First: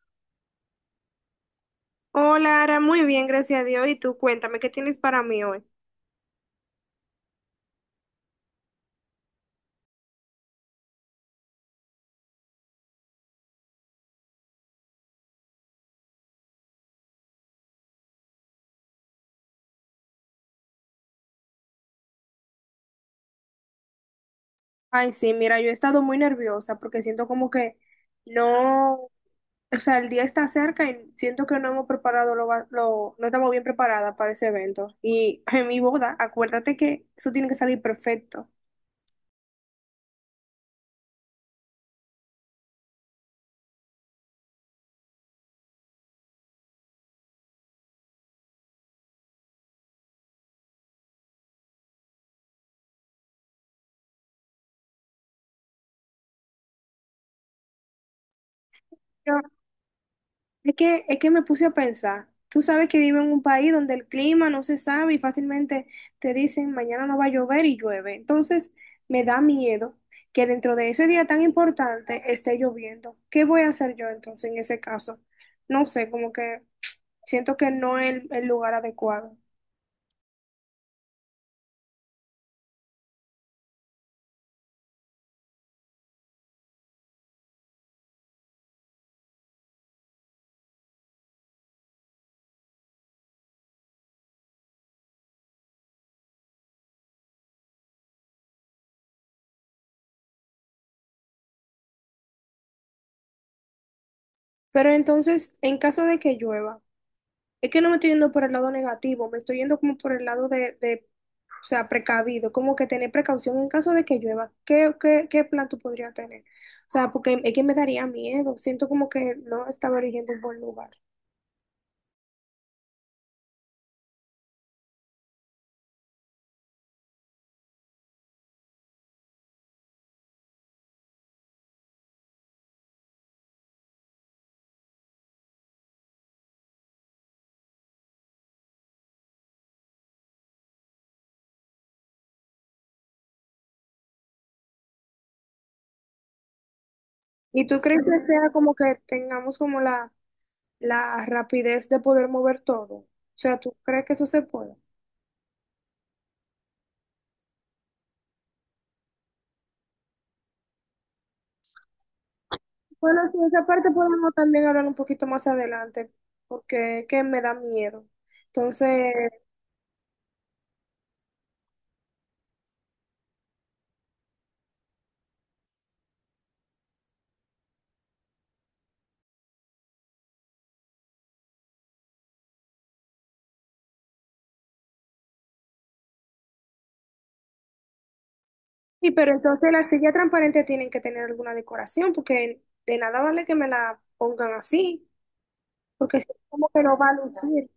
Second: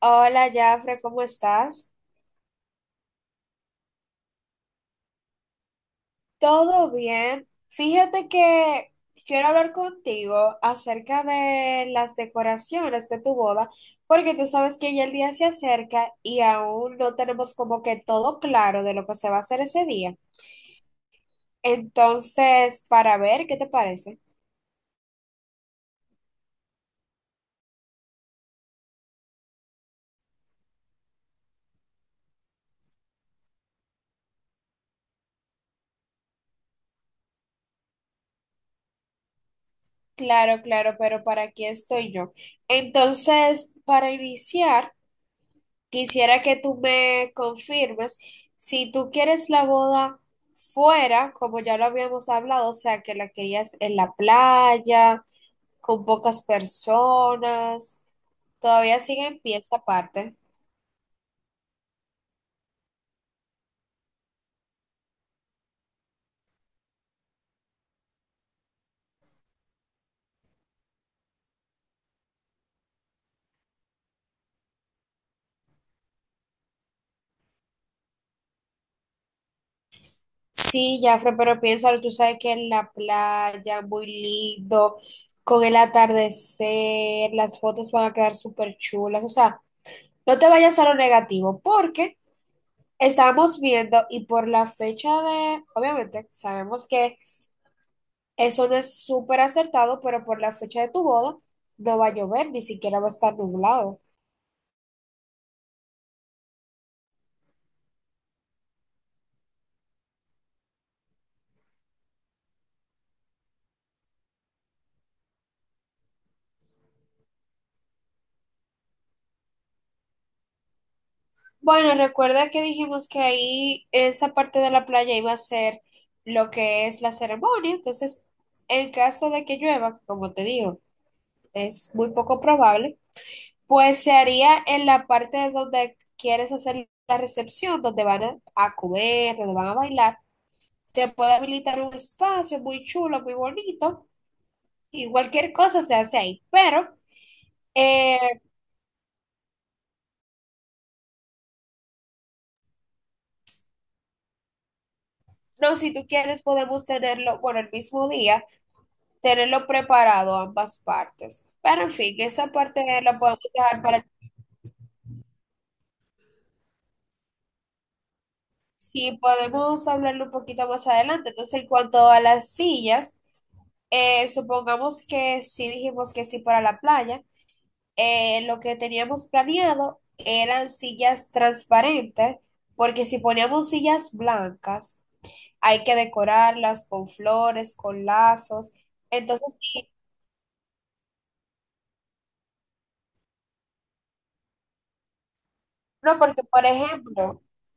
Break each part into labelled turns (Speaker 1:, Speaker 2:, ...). Speaker 1: Hola, Jafre, ¿cómo estás?
Speaker 2: Hola, Ara, muy bien, gracias a Dios. Y tú, cuéntame, ¿qué tienes para mí hoy?
Speaker 1: ¿Todo bien? Fíjate que quiero hablar contigo acerca de las decoraciones de tu boda, porque tú sabes que ya el día se acerca y aún no tenemos como que todo claro de lo que se va a hacer ese día. Entonces, para ver, ¿qué te parece?
Speaker 2: Ay, sí, mira, yo he estado muy nerviosa porque siento como que no, o sea, el día está cerca y siento que no hemos preparado no estamos bien preparadas para ese evento. Y en mi boda, acuérdate que eso tiene que salir perfecto.
Speaker 1: Claro, claro, pero para aquí estoy yo. Entonces, para iniciar... Quisiera que tú me confirmes si tú quieres la boda fuera, como ya lo habíamos hablado, o sea, que la querías en la playa, con pocas personas. Todavía sigue en pie esa parte.
Speaker 2: Es que me puse a pensar. Tú sabes que vivo en un país donde el clima no se sabe y fácilmente te dicen mañana no va a llover y llueve. Entonces me da miedo que dentro de ese día tan importante esté lloviendo. ¿Qué voy a hacer yo entonces en ese caso? No sé, como que siento que no es el lugar adecuado.
Speaker 1: Sí, Jafre, pero piénsalo, tú sabes que en la playa, muy lindo, con el atardecer, las fotos van a quedar súper chulas. O sea, no te vayas a lo negativo, porque estábamos viendo y por la fecha de, obviamente, sabemos que eso no es súper acertado, pero por la fecha de tu boda no va a llover, ni siquiera va a estar nublado.
Speaker 2: Pero entonces, en caso de que llueva. Es que no me estoy yendo por el lado negativo, me estoy yendo como por el lado o sea, precavido, como que tener precaución en caso de que llueva. ¿Qué plan tú podrías tener? O sea, porque es que me daría miedo, siento como que no estaba eligiendo un buen lugar.
Speaker 1: Bueno, recuerda que dijimos que ahí esa parte de la playa iba a ser lo que es la ceremonia, entonces en caso de que llueva, que como te digo, es muy poco probable, pues se haría en la parte donde quieres hacer la recepción, donde van a comer, donde van a bailar. Se puede habilitar un espacio muy chulo, muy bonito, y cualquier cosa se hace ahí. Pero,
Speaker 2: ¿Y tú crees
Speaker 1: eh,
Speaker 2: que sea como que tengamos como la rapidez de poder mover todo? O sea, ¿tú crees que eso se puede?
Speaker 1: no, si tú quieres, podemos tenerlo, bueno, el mismo día, tenerlo preparado ambas partes. Pero, en fin, esa parte la
Speaker 2: Bueno, sí,
Speaker 1: podemos
Speaker 2: esa
Speaker 1: dejar
Speaker 2: parte
Speaker 1: para...
Speaker 2: podemos también hablar un poquito más adelante, porque es que me da miedo. Entonces,
Speaker 1: Sí, podemos hablarlo un poquito más adelante. Entonces, en cuanto a las sillas, supongamos que sí dijimos que sí para la playa. Lo que teníamos planeado eran sillas transparentes, porque si poníamos sillas blancas, hay que decorarlas con flores, con lazos.
Speaker 2: sí, pero
Speaker 1: Entonces,
Speaker 2: entonces las sillas transparentes tienen que tener alguna decoración, porque de nada vale que me la pongan así, porque
Speaker 1: no,
Speaker 2: es
Speaker 1: porque por
Speaker 2: como que no va a
Speaker 1: ejemplo,
Speaker 2: lucir.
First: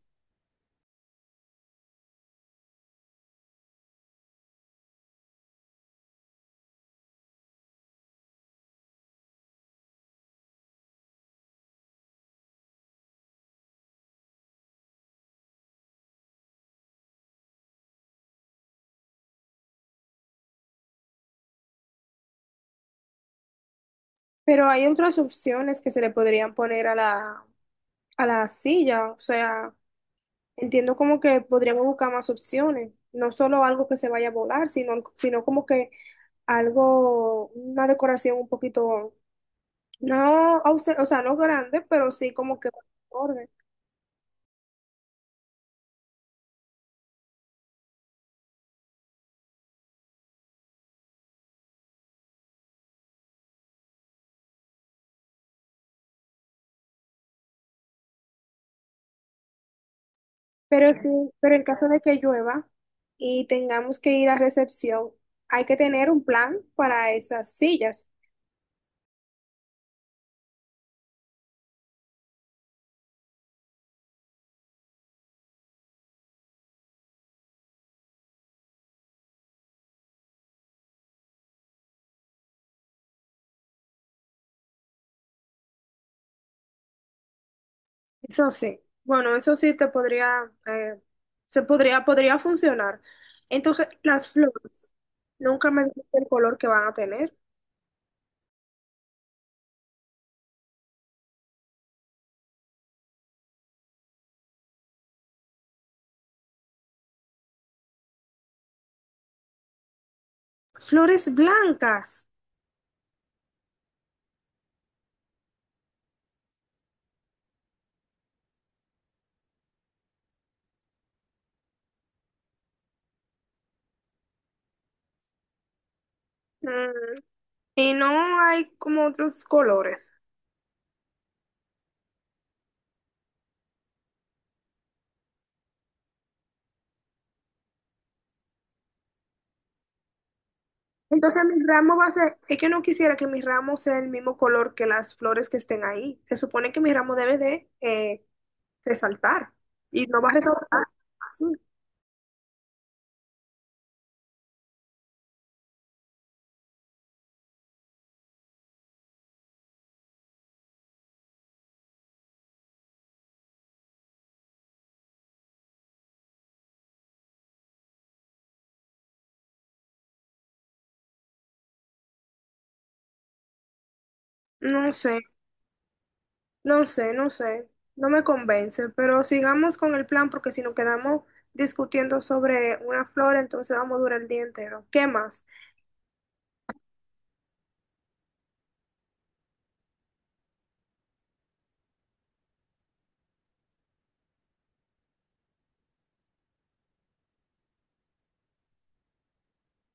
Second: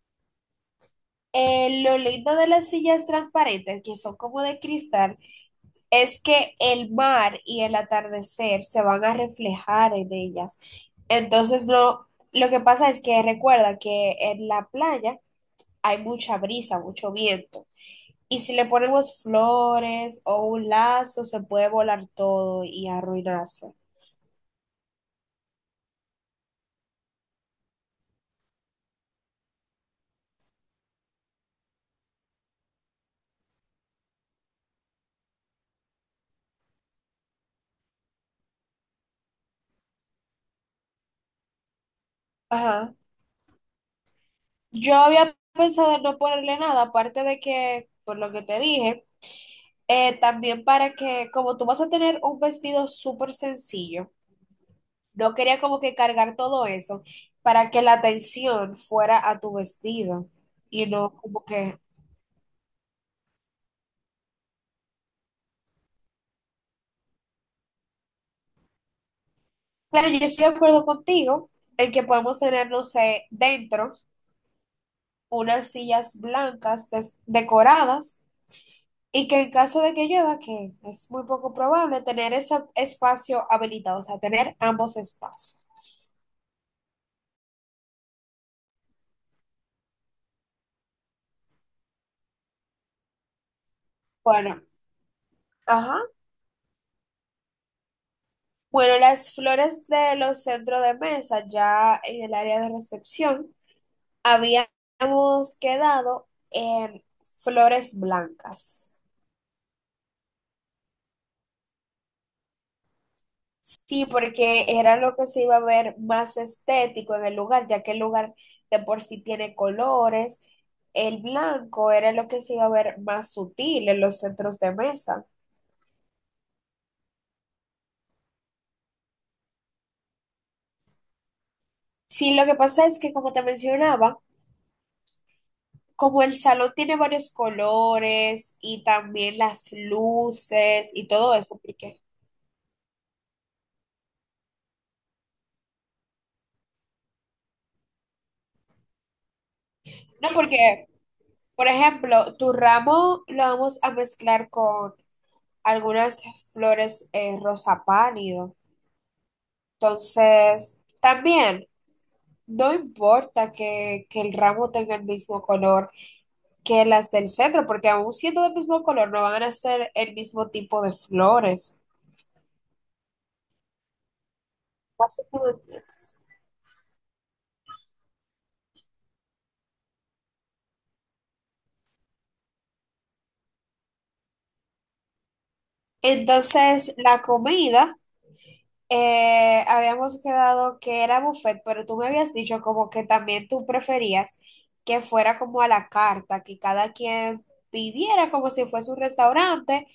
Speaker 1: lo lindo de las sillas transparentes, que son como de cristal, es que el mar y el atardecer se van a reflejar en ellas. Entonces, no, lo que pasa es que recuerda que en la playa hay mucha brisa, mucho viento. Y si le ponemos flores o un lazo, se puede volar todo y arruinarse.
Speaker 2: Pero hay otras opciones que se le podrían poner a a la silla, o sea, entiendo como que podríamos buscar más opciones, no solo algo que se vaya a volar, sino como que algo, una decoración un poquito, no, ausen- o sea, no grande, pero sí como que
Speaker 1: Ajá.
Speaker 2: orden.
Speaker 1: Yo había pensado en no ponerle nada, aparte de que, por lo que te dije, también para que, como tú vas a tener un vestido súper sencillo, no quería como que cargar todo eso para que la atención fuera a tu vestido y
Speaker 2: Pero sí,
Speaker 1: no como
Speaker 2: pero en
Speaker 1: que...
Speaker 2: caso de que llueva y tengamos que ir a recepción, hay que tener un plan para esas sillas.
Speaker 1: Claro, yo estoy de acuerdo contigo en que podemos tener, no sé, dentro unas sillas blancas decoradas. Y que en caso de que llueva, que es muy poco probable, tener ese espacio habilitado, o sea, tener ambos espacios.
Speaker 2: Eso sí, bueno, eso sí te podría, se podría, podría funcionar. Entonces, las
Speaker 1: Bueno,
Speaker 2: flores, nunca me
Speaker 1: ajá.
Speaker 2: dijiste el color que van a tener.
Speaker 1: Bueno, las flores de los centros de mesa, ya en el área de recepción, habíamos quedado en flores blancas.
Speaker 2: Flores blancas.
Speaker 1: Sí, porque era lo que se iba a ver más estético en el lugar, ya que el lugar de por sí tiene colores. El blanco era lo que se iba a ver más sutil en los centros de mesa.
Speaker 2: Mm, y no hay como otros colores.
Speaker 1: Sí, lo que pasa es que, como te mencionaba, como el salón tiene varios colores y también las luces y todo
Speaker 2: Entonces
Speaker 1: eso,
Speaker 2: mi
Speaker 1: ¿por
Speaker 2: ramo
Speaker 1: qué?
Speaker 2: va a ser, es que no quisiera que mi ramo sea el mismo color que las flores que estén ahí. Se supone que mi ramo debe de resaltar y no va
Speaker 1: No,
Speaker 2: a resaltar.
Speaker 1: porque,
Speaker 2: Sí,
Speaker 1: por ejemplo, tu ramo lo vamos a mezclar con algunas flores rosa pálido. Entonces, también no importa que el ramo tenga el mismo color que las del centro, porque aún siendo del mismo color, no van a ser el mismo tipo de flores.
Speaker 2: no sé,
Speaker 1: Más o menos.
Speaker 2: no sé, no me convence, pero sigamos con el plan porque si nos quedamos discutiendo sobre una flor, entonces vamos a durar el día entero. ¿Qué más?
Speaker 1: Entonces, la comida, habíamos quedado que era buffet, pero tú me habías dicho como que también tú preferías que fuera como a la carta, que cada quien pidiera como si fuese un restaurante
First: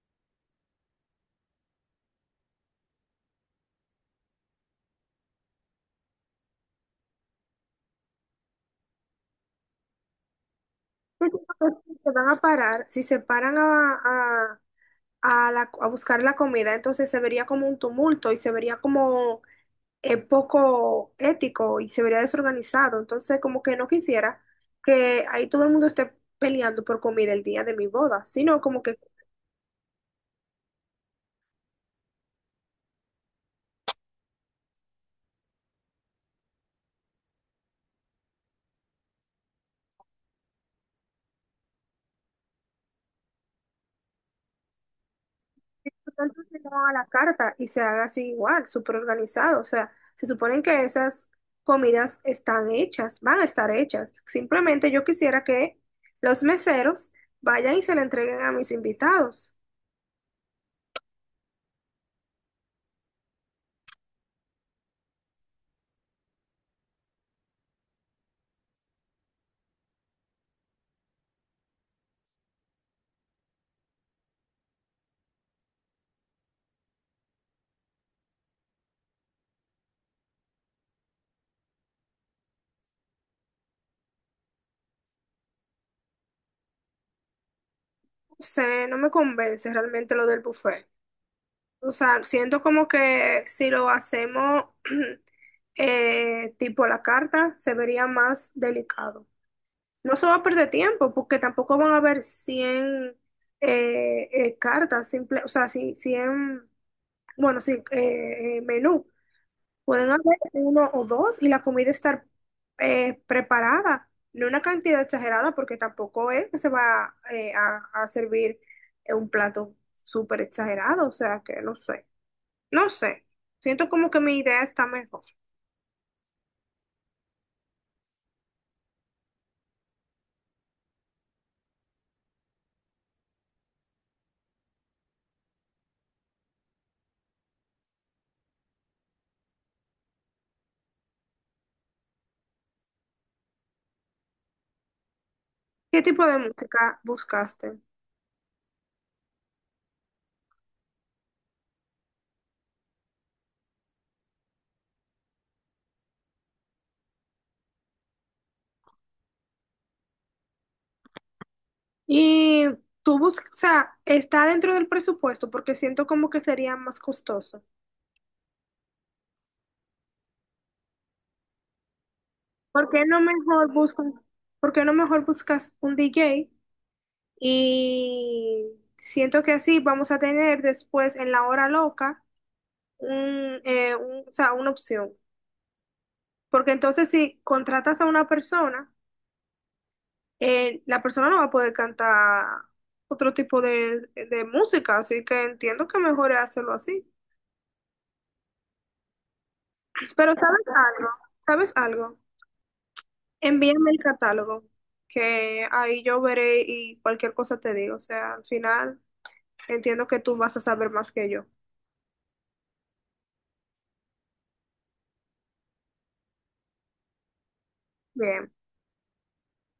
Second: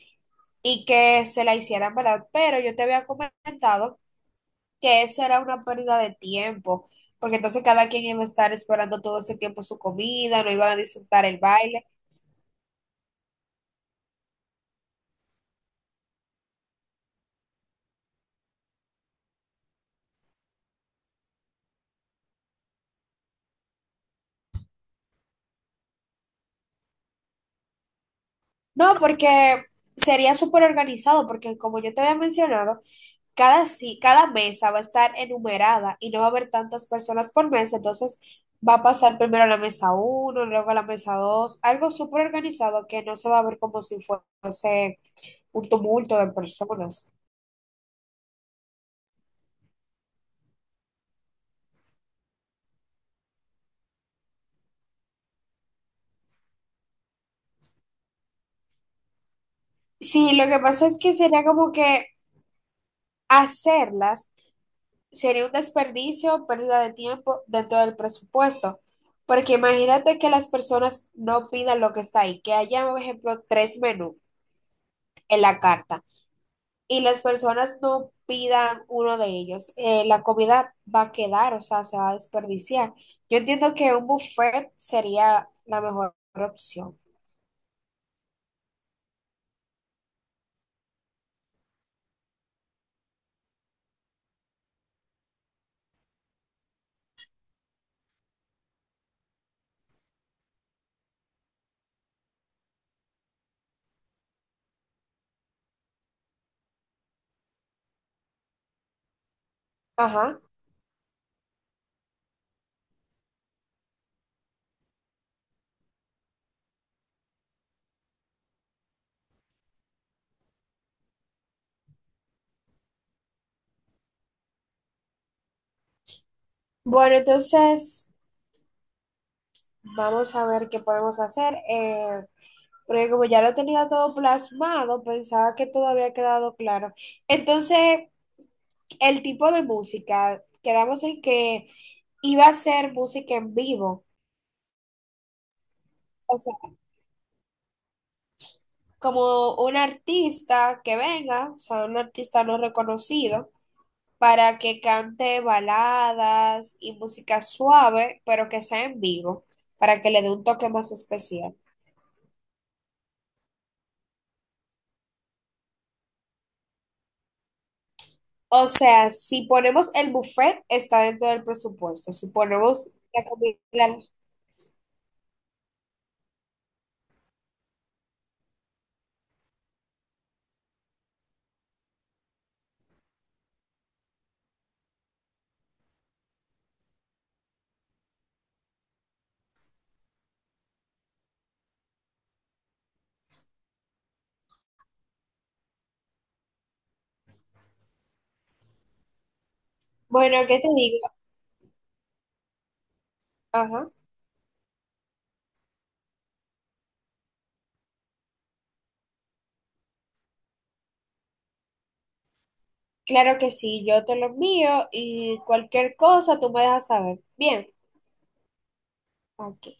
Speaker 1: y que se la hicieran, ¿verdad? Pero yo te había comentado que eso era una pérdida de tiempo, porque entonces cada quien iba a estar esperando todo ese tiempo su comida, no iban a disfrutar
Speaker 2: ¿Qué
Speaker 1: el
Speaker 2: tipo de
Speaker 1: baile.
Speaker 2: gente? Se van a parar, si se paran a la- a buscar la comida, entonces se vería como un tumulto y se vería como es poco ético y se vería desorganizado. Entonces, como que no quisiera que ahí todo el mundo esté peleando por comida el día de mi boda, sino como
Speaker 1: No,
Speaker 2: que
Speaker 1: porque sería súper organizado, porque como yo te había mencionado, cada, cada mesa va a estar enumerada y no va a haber tantas personas por mesa, entonces va a pasar primero a la mesa uno, luego a la mesa dos, algo súper organizado que no se va a ver como si fuese un tumulto de
Speaker 2: tanto se haga a la
Speaker 1: personas.
Speaker 2: carta y se haga así igual, súper organizado. O sea, se suponen que esas comidas están hechas, van a estar hechas. Simplemente yo quisiera que los meseros vayan y se la entreguen a mis invitados.
Speaker 1: Sí, lo que pasa es que sería como que hacerlas sería un desperdicio, pérdida de tiempo dentro del presupuesto, porque imagínate que las personas no pidan lo que está ahí, que haya, por ejemplo, tres menús en la carta y las personas no pidan uno de ellos, la comida va a quedar, o sea, se va a desperdiciar. Yo entiendo que un buffet sería la mejor opción.
Speaker 2: No sé, no me convence realmente lo del buffet. O sea, siento como que si lo hacemos tipo a la carta, se vería más delicado. No se va a perder tiempo porque tampoco van a haber 100 cartas, simple, o sea, si- 100 bueno, sí, menú. Pueden haber
Speaker 1: Ajá.
Speaker 2: uno o dos y la comida estar preparada, no una cantidad exagerada porque tampoco es que se va a servir un plato súper exagerado, o sea, que no sé. No sé, siento como que mi idea está mejor.
Speaker 1: Bueno, entonces vamos a ver qué podemos hacer, porque como ya lo tenía todo plasmado, pensaba que todo había quedado claro. Entonces, el tipo de música, quedamos en que iba a ser música en vivo.
Speaker 2: ¿Qué tipo de
Speaker 1: O sea,
Speaker 2: música buscaste?
Speaker 1: como un artista que venga, o sea, un artista no reconocido, para que cante baladas y música suave, pero que sea en vivo, para que le dé un toque más especial.
Speaker 2: Y tú buscas, o sea, está dentro del presupuesto porque siento como que sería más costoso.
Speaker 1: O sea, si ponemos el buffet, está dentro del presupuesto. Si
Speaker 2: ¿Por
Speaker 1: ponemos
Speaker 2: qué no
Speaker 1: la comida,
Speaker 2: mejor buscas, ¿Por qué no mejor buscas un DJ? Y siento que así vamos a tener después en la hora loca un, o sea, una opción. Porque entonces si contratas a una persona, la persona no va a poder cantar otro tipo de música, así que entiendo que mejor es hacerlo así. Pero
Speaker 1: bueno, ¿qué
Speaker 2: ¿sabes
Speaker 1: te digo?
Speaker 2: algo? ¿Sabes algo?
Speaker 1: Ajá.
Speaker 2: Envíame el catálogo, que ahí yo veré y cualquier cosa te digo. O sea, al final entiendo que tú vas a saber más que yo.
Speaker 1: Claro que sí, yo te lo envío y cualquier cosa tú me dejas saber. Bien,
Speaker 2: Bien.
Speaker 1: ok.